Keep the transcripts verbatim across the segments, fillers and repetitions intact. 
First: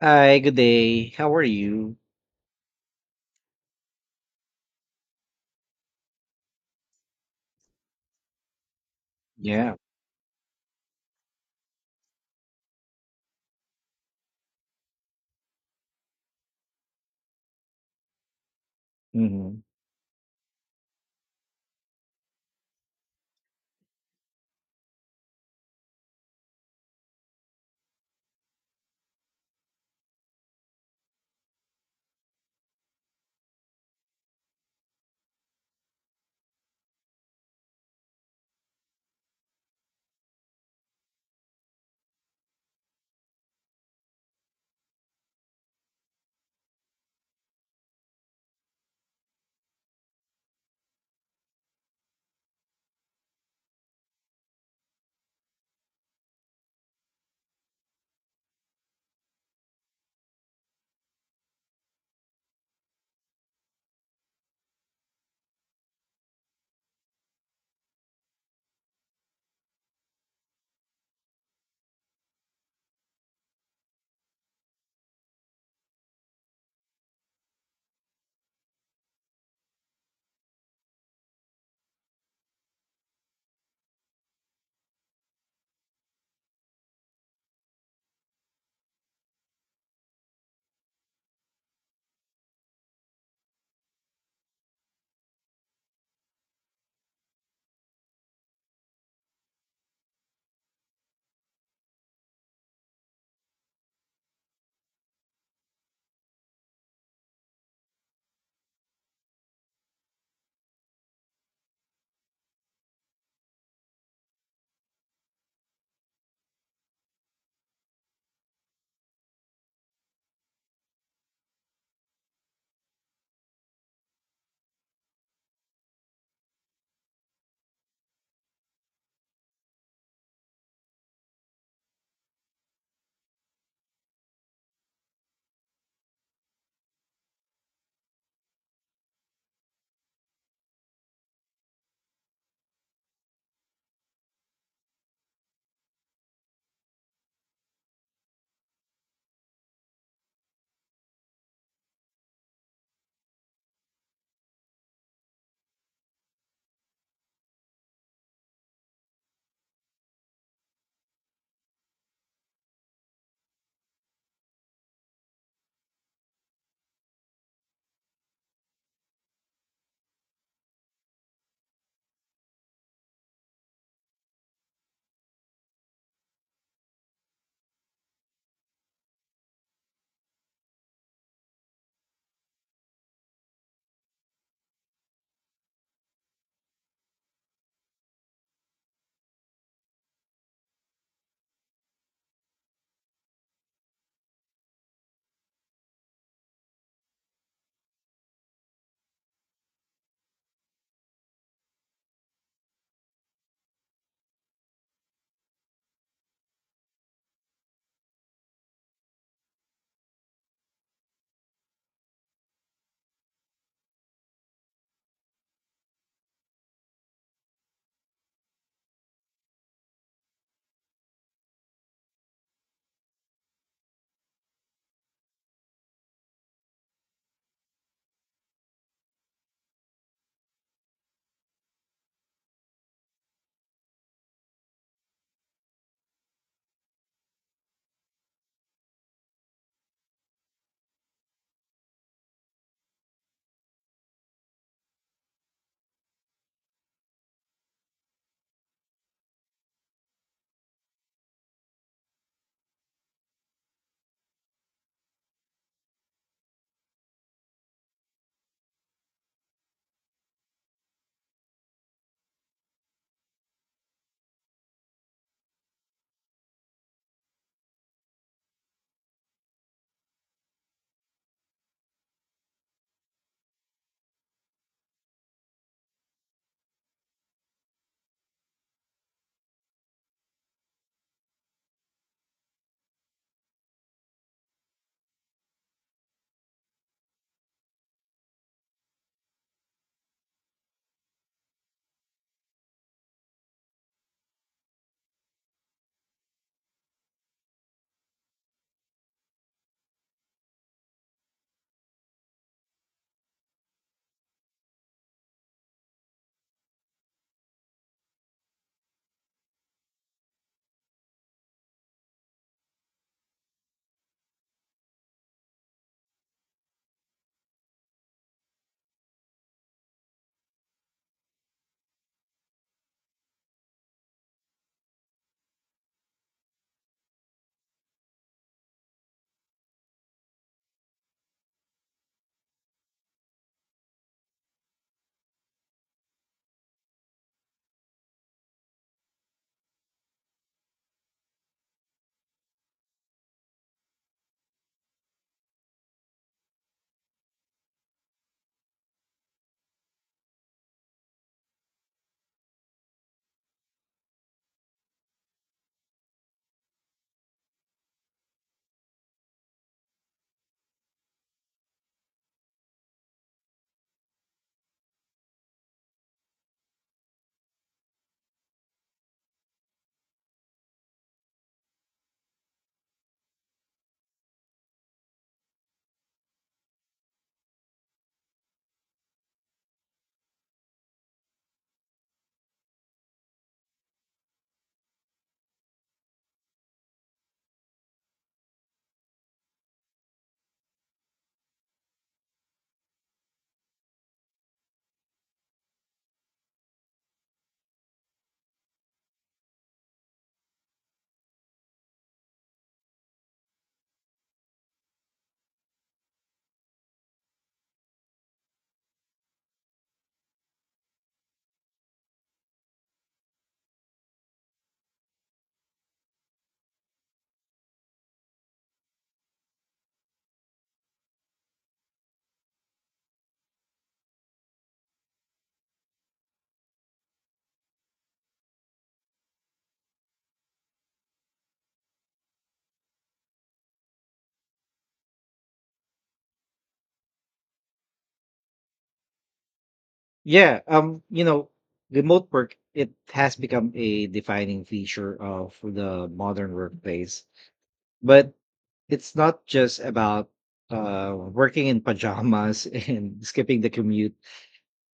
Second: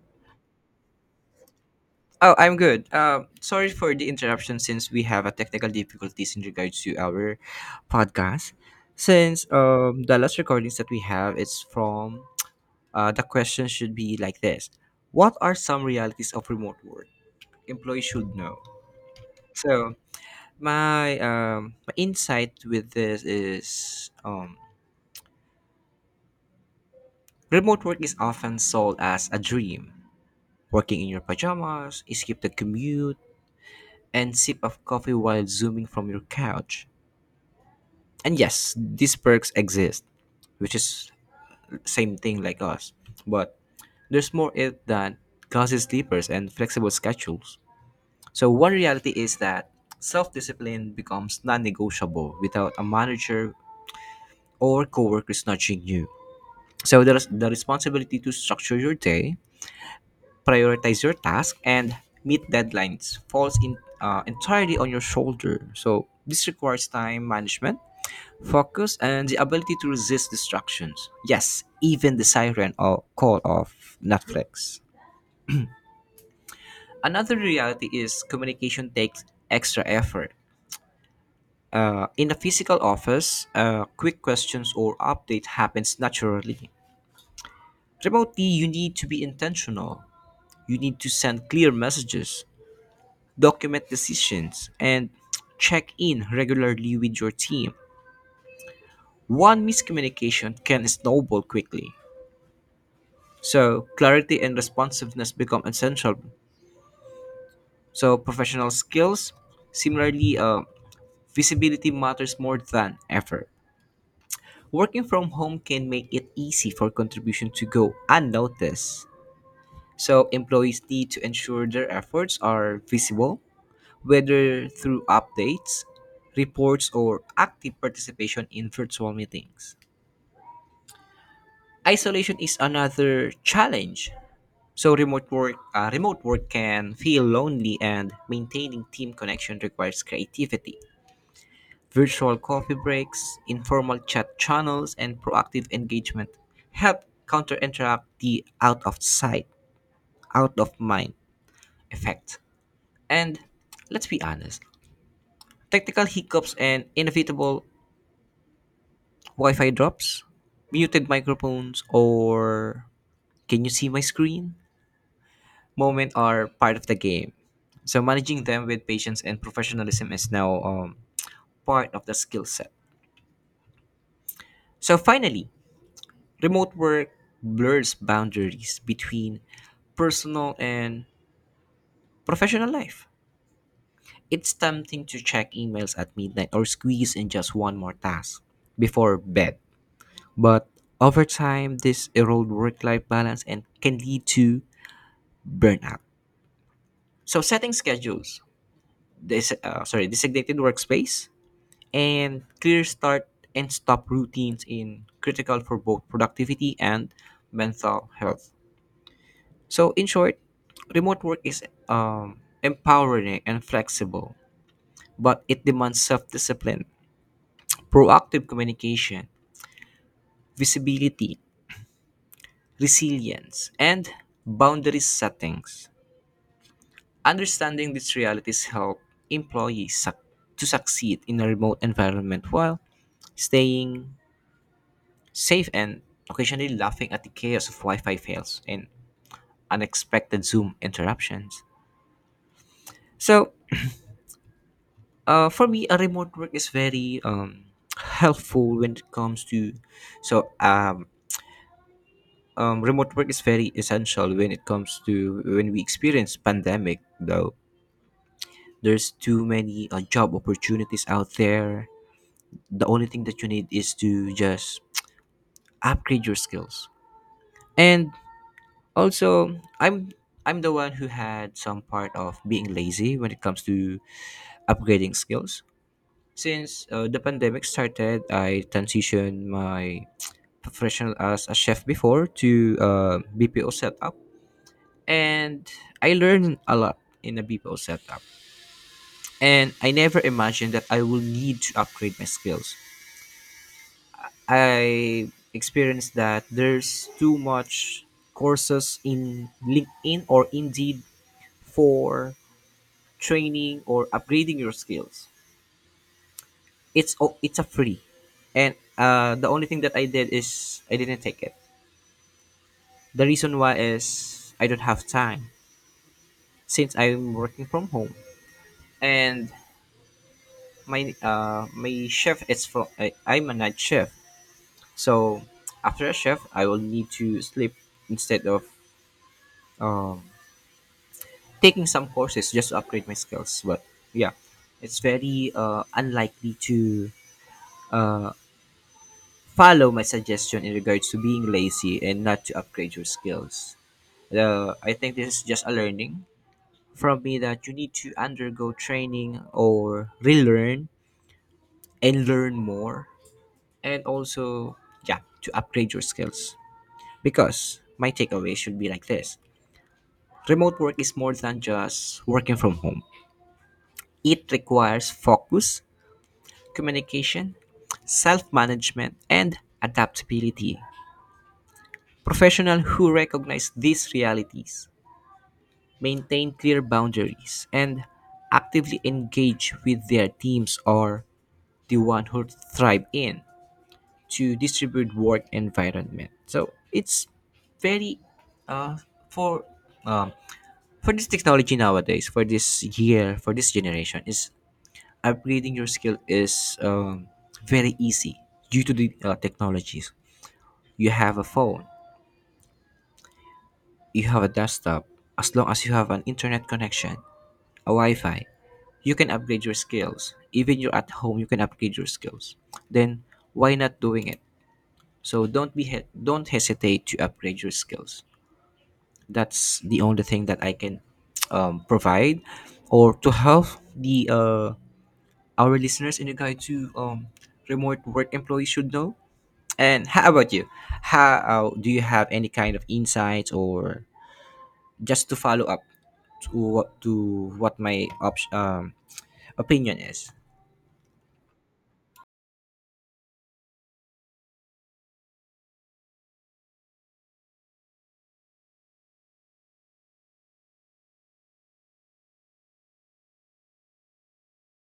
Hi, good day. How are you? Oh, I'm good. Um, sorry for the interruption since we have a technical difficulties in regards to our podcast. Since Yeah. um, the last recordings that we have is from uh, the question should be like this. What are some realities of remote work employees should know? hmm So my um, my insight with this is um, remote work is often sold as a dream. Working in your pajamas, skip the commute, and sip of coffee while zooming from your couch. And yes, these perks exist, which is same thing like us, but there's more it than cozy sleepers and flexible schedules. So one reality is that self-discipline becomes non-negotiable. Without a manager or coworkers nudging you, so there's the responsibility to structure your day, prioritize your task, and meet deadlines falls in uh, entirely on your shoulder. So this requires time management, focus, and the ability to resist distractions. Yes, even the siren or call of Netflix. Another reality is communication takes extra effort. Uh, in a physical office, uh, quick questions or update happens naturally. Remotely, you need to be intentional. You need to send clear messages, document decisions, and check in regularly with your team. One miscommunication can snowball quickly. So, clarity and responsiveness become essential. So, professional skills, similarly, uh, visibility matters more than ever. Working from home can make it easy for contribution to go unnoticed. So, employees need to ensure their efforts are visible, whether through updates, reports, or active participation in virtual meetings. Isolation is another challenge. So remote work, uh, remote work can feel lonely, and maintaining team connection requires creativity. Virtual coffee breaks, informal chat channels, and proactive engagement help counter interact the out of sight, out of mind effect. And let's be honest, technical hiccups and inevitable Wi-Fi drops, muted microphones, or can you see my screen moment are part of the game. So managing them with patience and professionalism is now um, part of the skill set. So finally, remote work blurs boundaries between personal and professional life. It's tempting to check emails at midnight or squeeze in just one more task before bed. But over time, this erodes work life balance and can lead to burnout. So, setting schedules, this, uh, sorry, designated workspace, and clear start and stop routines in critical for both productivity and mental health. So in short, remote work is um, empowering and flexible, but it demands self-discipline, proactive communication, visibility, resilience, and boundary settings. Understanding these realities help employees suc- to succeed in a remote environment while staying safe and occasionally laughing at the chaos of Wi-Fi fails and unexpected Zoom interruptions. So, uh, for me, a remote work is very um, helpful when it comes to so um, um, remote work is very essential when it comes to when we experience pandemic, though there's too many uh, job opportunities out there. The only thing that you need is to just upgrade your skills. And also, I'm I'm the one who had some part of being lazy when it comes to upgrading skills. Since uh, the pandemic started, I transitioned my professional as a chef before to uh, B P O setup, and I learned a lot in a B P O setup. And I never imagined that I will need to upgrade my skills. I experienced that there's too much courses in LinkedIn or Indeed for training or upgrading your skills. It's o- it's a free, and uh, the only thing that I did is I didn't take it. The reason why is I don't have time since I'm working from home, and my uh, my shift is from I, I'm a night shift, so after a shift I will need to sleep instead of um, taking some courses just to upgrade my skills. But yeah, it's very uh, unlikely to uh, follow my suggestion in regards to being lazy and not to upgrade your skills. Uh, I think this is just a learning from me that you need to undergo training or relearn and learn more, and also, yeah, to upgrade your skills. Because my takeaway should be like this: remote work is more than just working from home, it requires focus, communication, self management, and adaptability. Professionals who recognize these realities, maintain clear boundaries, and actively engage with their teams or the one who thrive in to distribute work environment. So it's very uh, for um, for this technology nowadays, for this year, for this generation, is upgrading your skill is um, very easy due to the uh, technologies. You have a phone, you have a desktop. As long as you have an internet connection, Wi-Fi, you can upgrade your skills. Even you're at home, you can upgrade your skills. Then why not doing it? So don't be he- don't hesitate to upgrade your skills. That's the only thing that I can um, provide or to help the uh, our listeners in regard to um, remote work employees should know. And how about you? How uh, do you have any kind of insights or just to follow up to what to what my op- um, opinion is? Yeah. Um, you know, remote work, it has become a defining feature of the modern workplace. But it's not just about uh working in pajamas and skipping the commute.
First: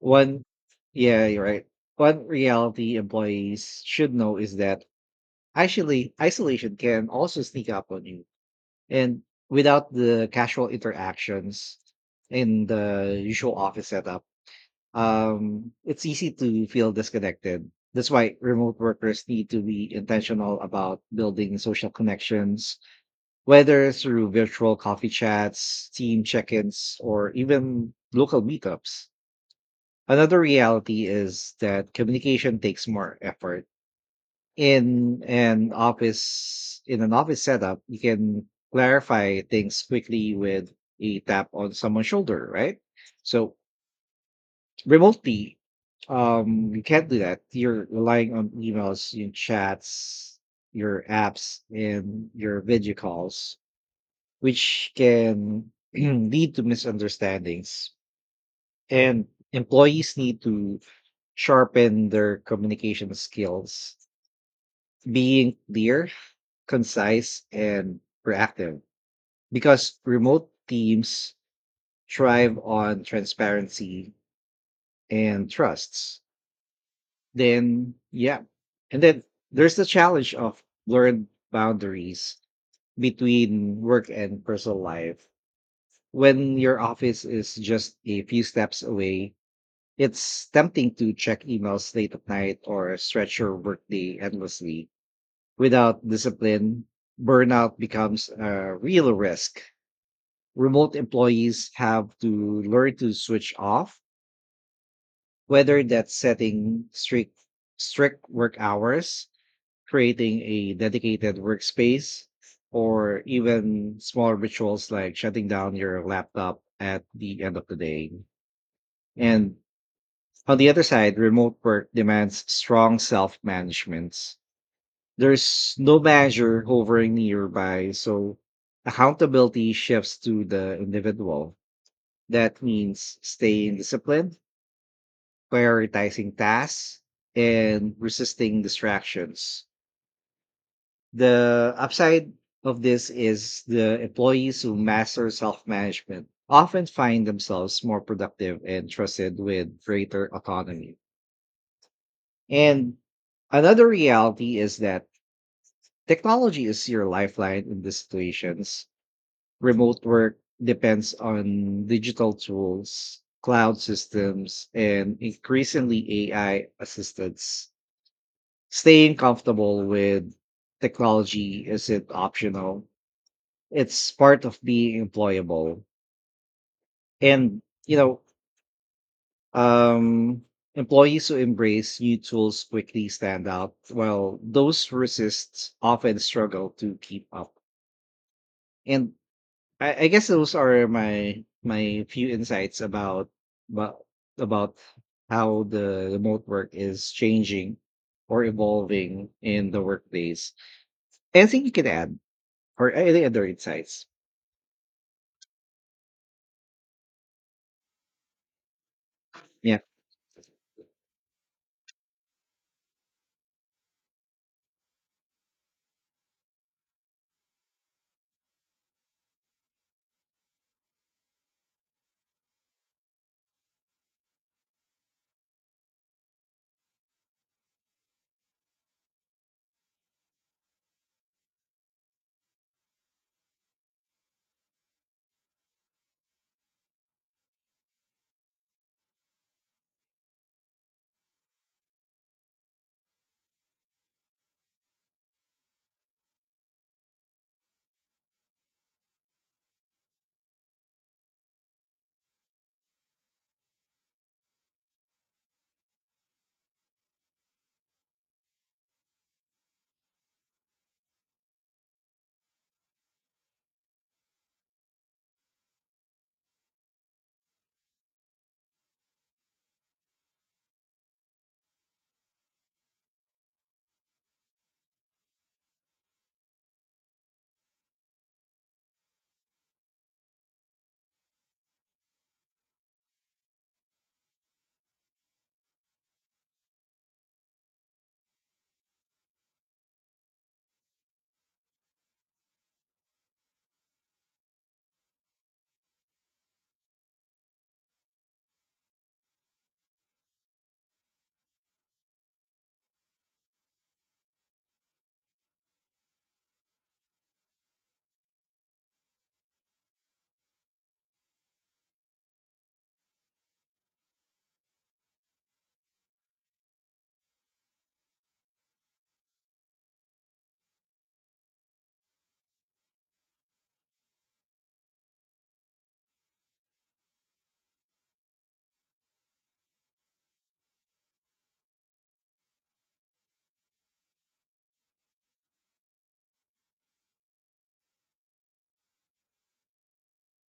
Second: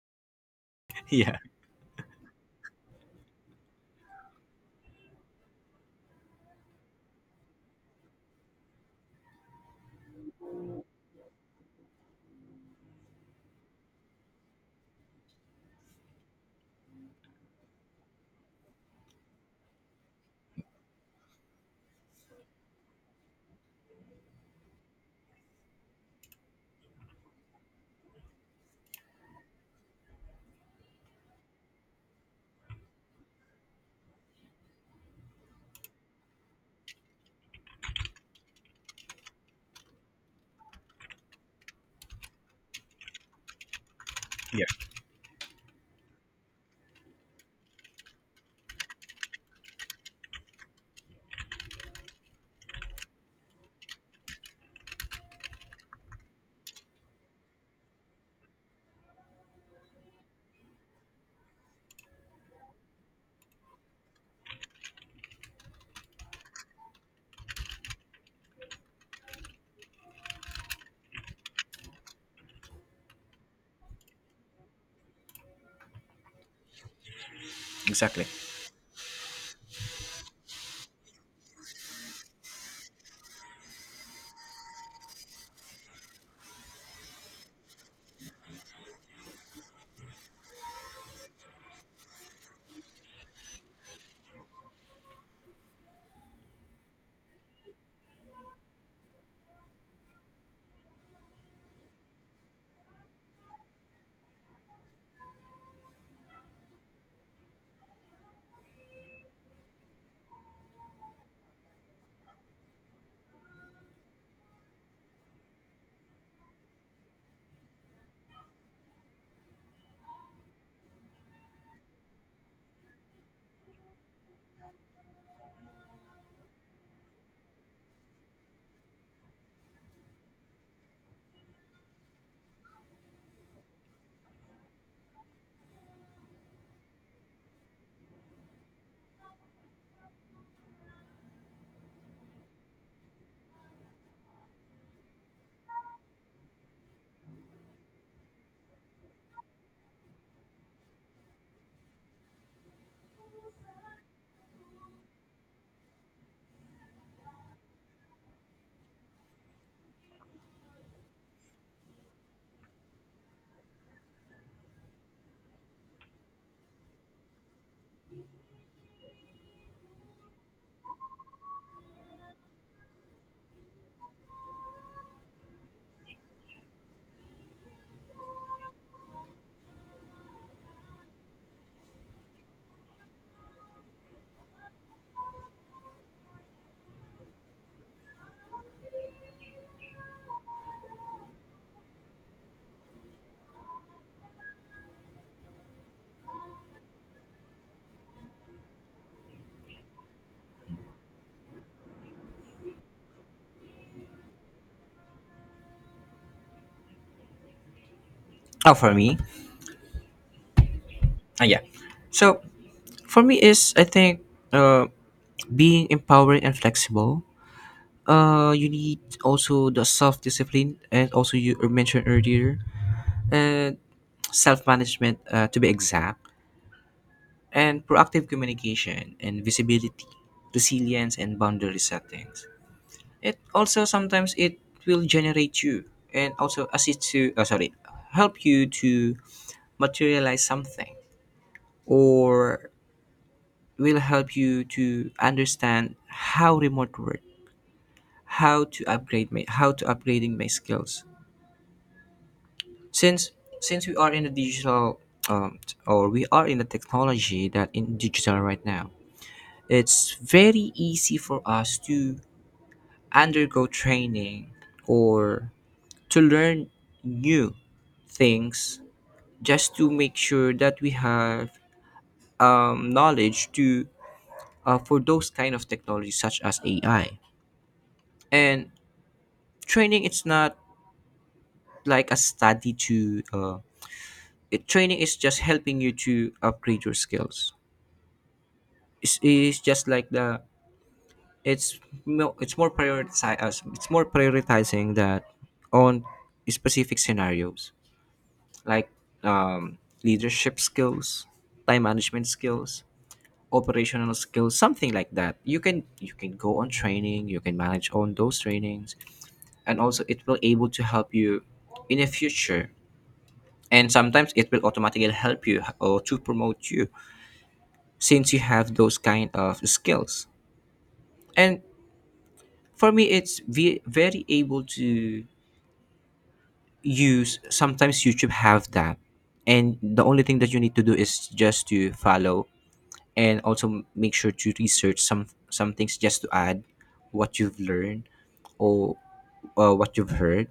One, yeah, Yeah. you're right. One reality employees should know is that actually isolation can also sneak up on you. And without the casual interactions in the usual office setup, um, it's easy to feel disconnected. That's why remote workers need to be intentional about building social connections, whether through virtual coffee chats, team check ins, or even local meetups. Another reality is that communication takes more effort in an office in an office setup you can clarify things quickly with a tap on someone's shoulder, right? So remotely, um you can't do that. You're relying on emails, your chats, your apps, and your video calls, which can lead to misunderstandings, and employees need to sharpen their communication skills, being clear, concise, and proactive, because remote teams thrive on transparency and trusts. Then, Exactly. yeah. And then there's the challenge of blurred boundaries between work and personal life. When your office is just a few steps away, it's tempting to check emails late at night or stretch your workday endlessly. Without discipline, burnout becomes a real risk. Remote employees have to learn to switch off, whether that's setting strict strict work hours, creating a dedicated workspace, or even small rituals like shutting down your laptop at the end of the day. And on the other side, remote work demands strong self-management. There's no manager hovering nearby, so accountability shifts to the individual. That means staying disciplined, prioritizing tasks, and resisting distractions. The upside of this is the employees who master self management often find themselves more productive and trusted with greater autonomy. And another reality is that technology is your lifeline in these situations. Remote work depends on digital tools, cloud systems, and increasingly A I assistants. Staying comfortable with technology isn't optional. It's part of being employable. And, you know, um, employees who embrace new tools quickly stand out, while those who resist often struggle to keep up. And I, I guess those are my my few insights about about about how the remote work is changing or evolving in the workplace. Anything you can add or any other insights? Oh, for me, Yeah. Uh, yeah. So for me is I think uh, being empowered and flexible. Uh, you need also the self discipline, and also you mentioned earlier and self management, uh, to be exact, and proactive communication and visibility, resilience and boundary settings. It also sometimes it will generate you and also assist you. Uh, sorry, help you to materialize something or will help you to understand how remote work, how to upgrade my, how to upgrading my skills. Since since we are in the digital um, t- or we are in the technology that in digital right now, it's very easy for us to undergo training or to learn new things just to make sure that we have um, knowledge to uh, for those kind of technologies such as A I. And training it's not like a study to uh, it, training is just helping you to upgrade your skills. It's, it's just like the it's no, it's more prioritize us it's more prioritizing that on specific scenarios like um, leadership skills, time management skills, operational skills, something like that. You can you can go on training, you can manage on those trainings, and also it will able to help you in the future, and sometimes it will automatically help you or to promote you since you have those kind of skills. And for me it's ve- very able to use. Sometimes YouTube have that, and the only thing that you need to do is just to follow, and also make sure to research some some things just to add what you've learned or uh, what you've heard.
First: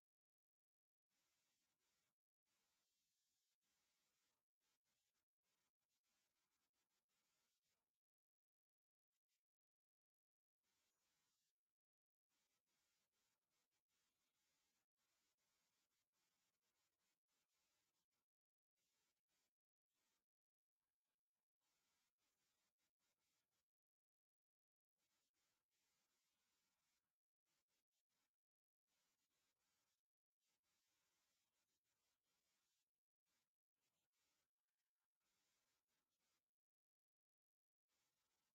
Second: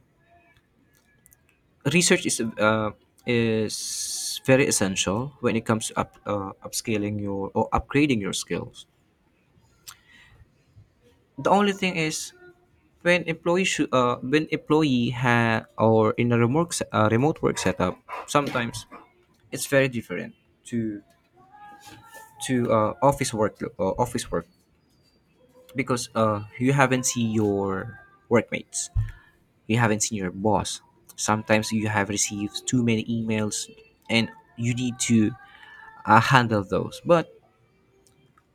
Research is uh, is very essential when it comes to up uh, upscaling your or upgrading your skills. The only thing is when employee shou- uh, when employee ha or in a remote se- uh, remote work setup, sometimes it's very different to to uh, office work uh, office work, because uh, you haven't seen your workmates, you haven't seen your boss. Sometimes you have received too many emails, and you need to uh, handle those. But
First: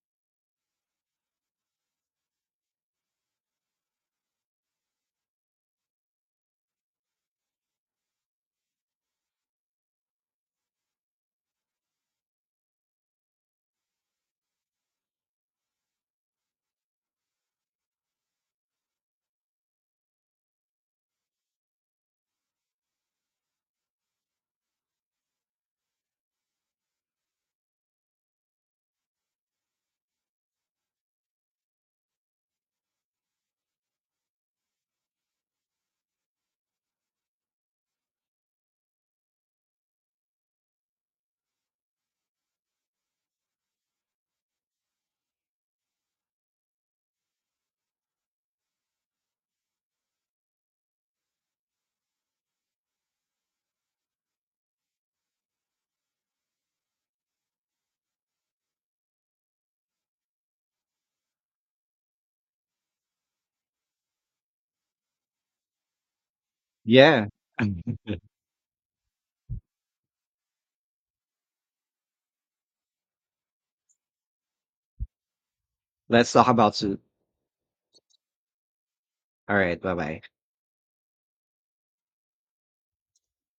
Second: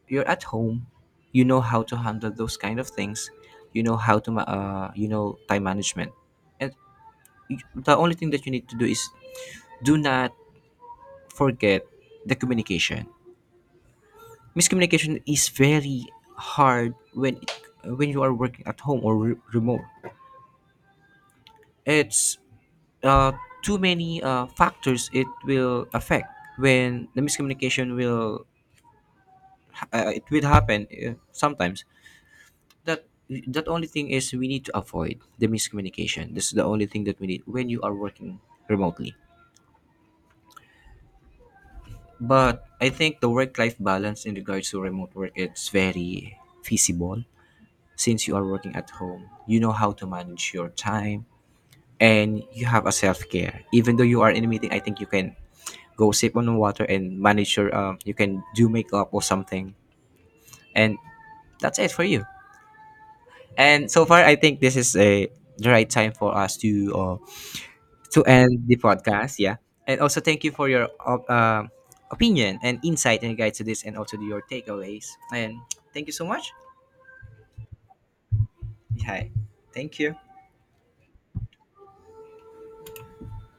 you're at home, you know how to handle those kind of things. You know how to ma- uh, you know time management. And y- the only thing that you need to do is do not forget the communication. Miscommunication is very hard when it, when you are working at home or re- remote. It's uh, too many uh, factors it will affect when the miscommunication will uh, it will happen uh, sometimes. That that only thing is we need to avoid the miscommunication. This is the only thing that we need when you are working remotely. But I think the work-life balance in regards to remote work it's very feasible, since you are working at home. You know how to manage your time, and you have a self-care. Even though you are in a meeting, I think you can go sip on water and manage your um you can do makeup or something. And that's it for you. And so far I think this is a the right time for us to uh, Yeah. to end the podcast. Yeah, and also thank you for your op- um opinion and insight and guide to this, and also your takeaways. And thank you so Let's talk much. about soon. Hi, All right. Bye thank you. bye.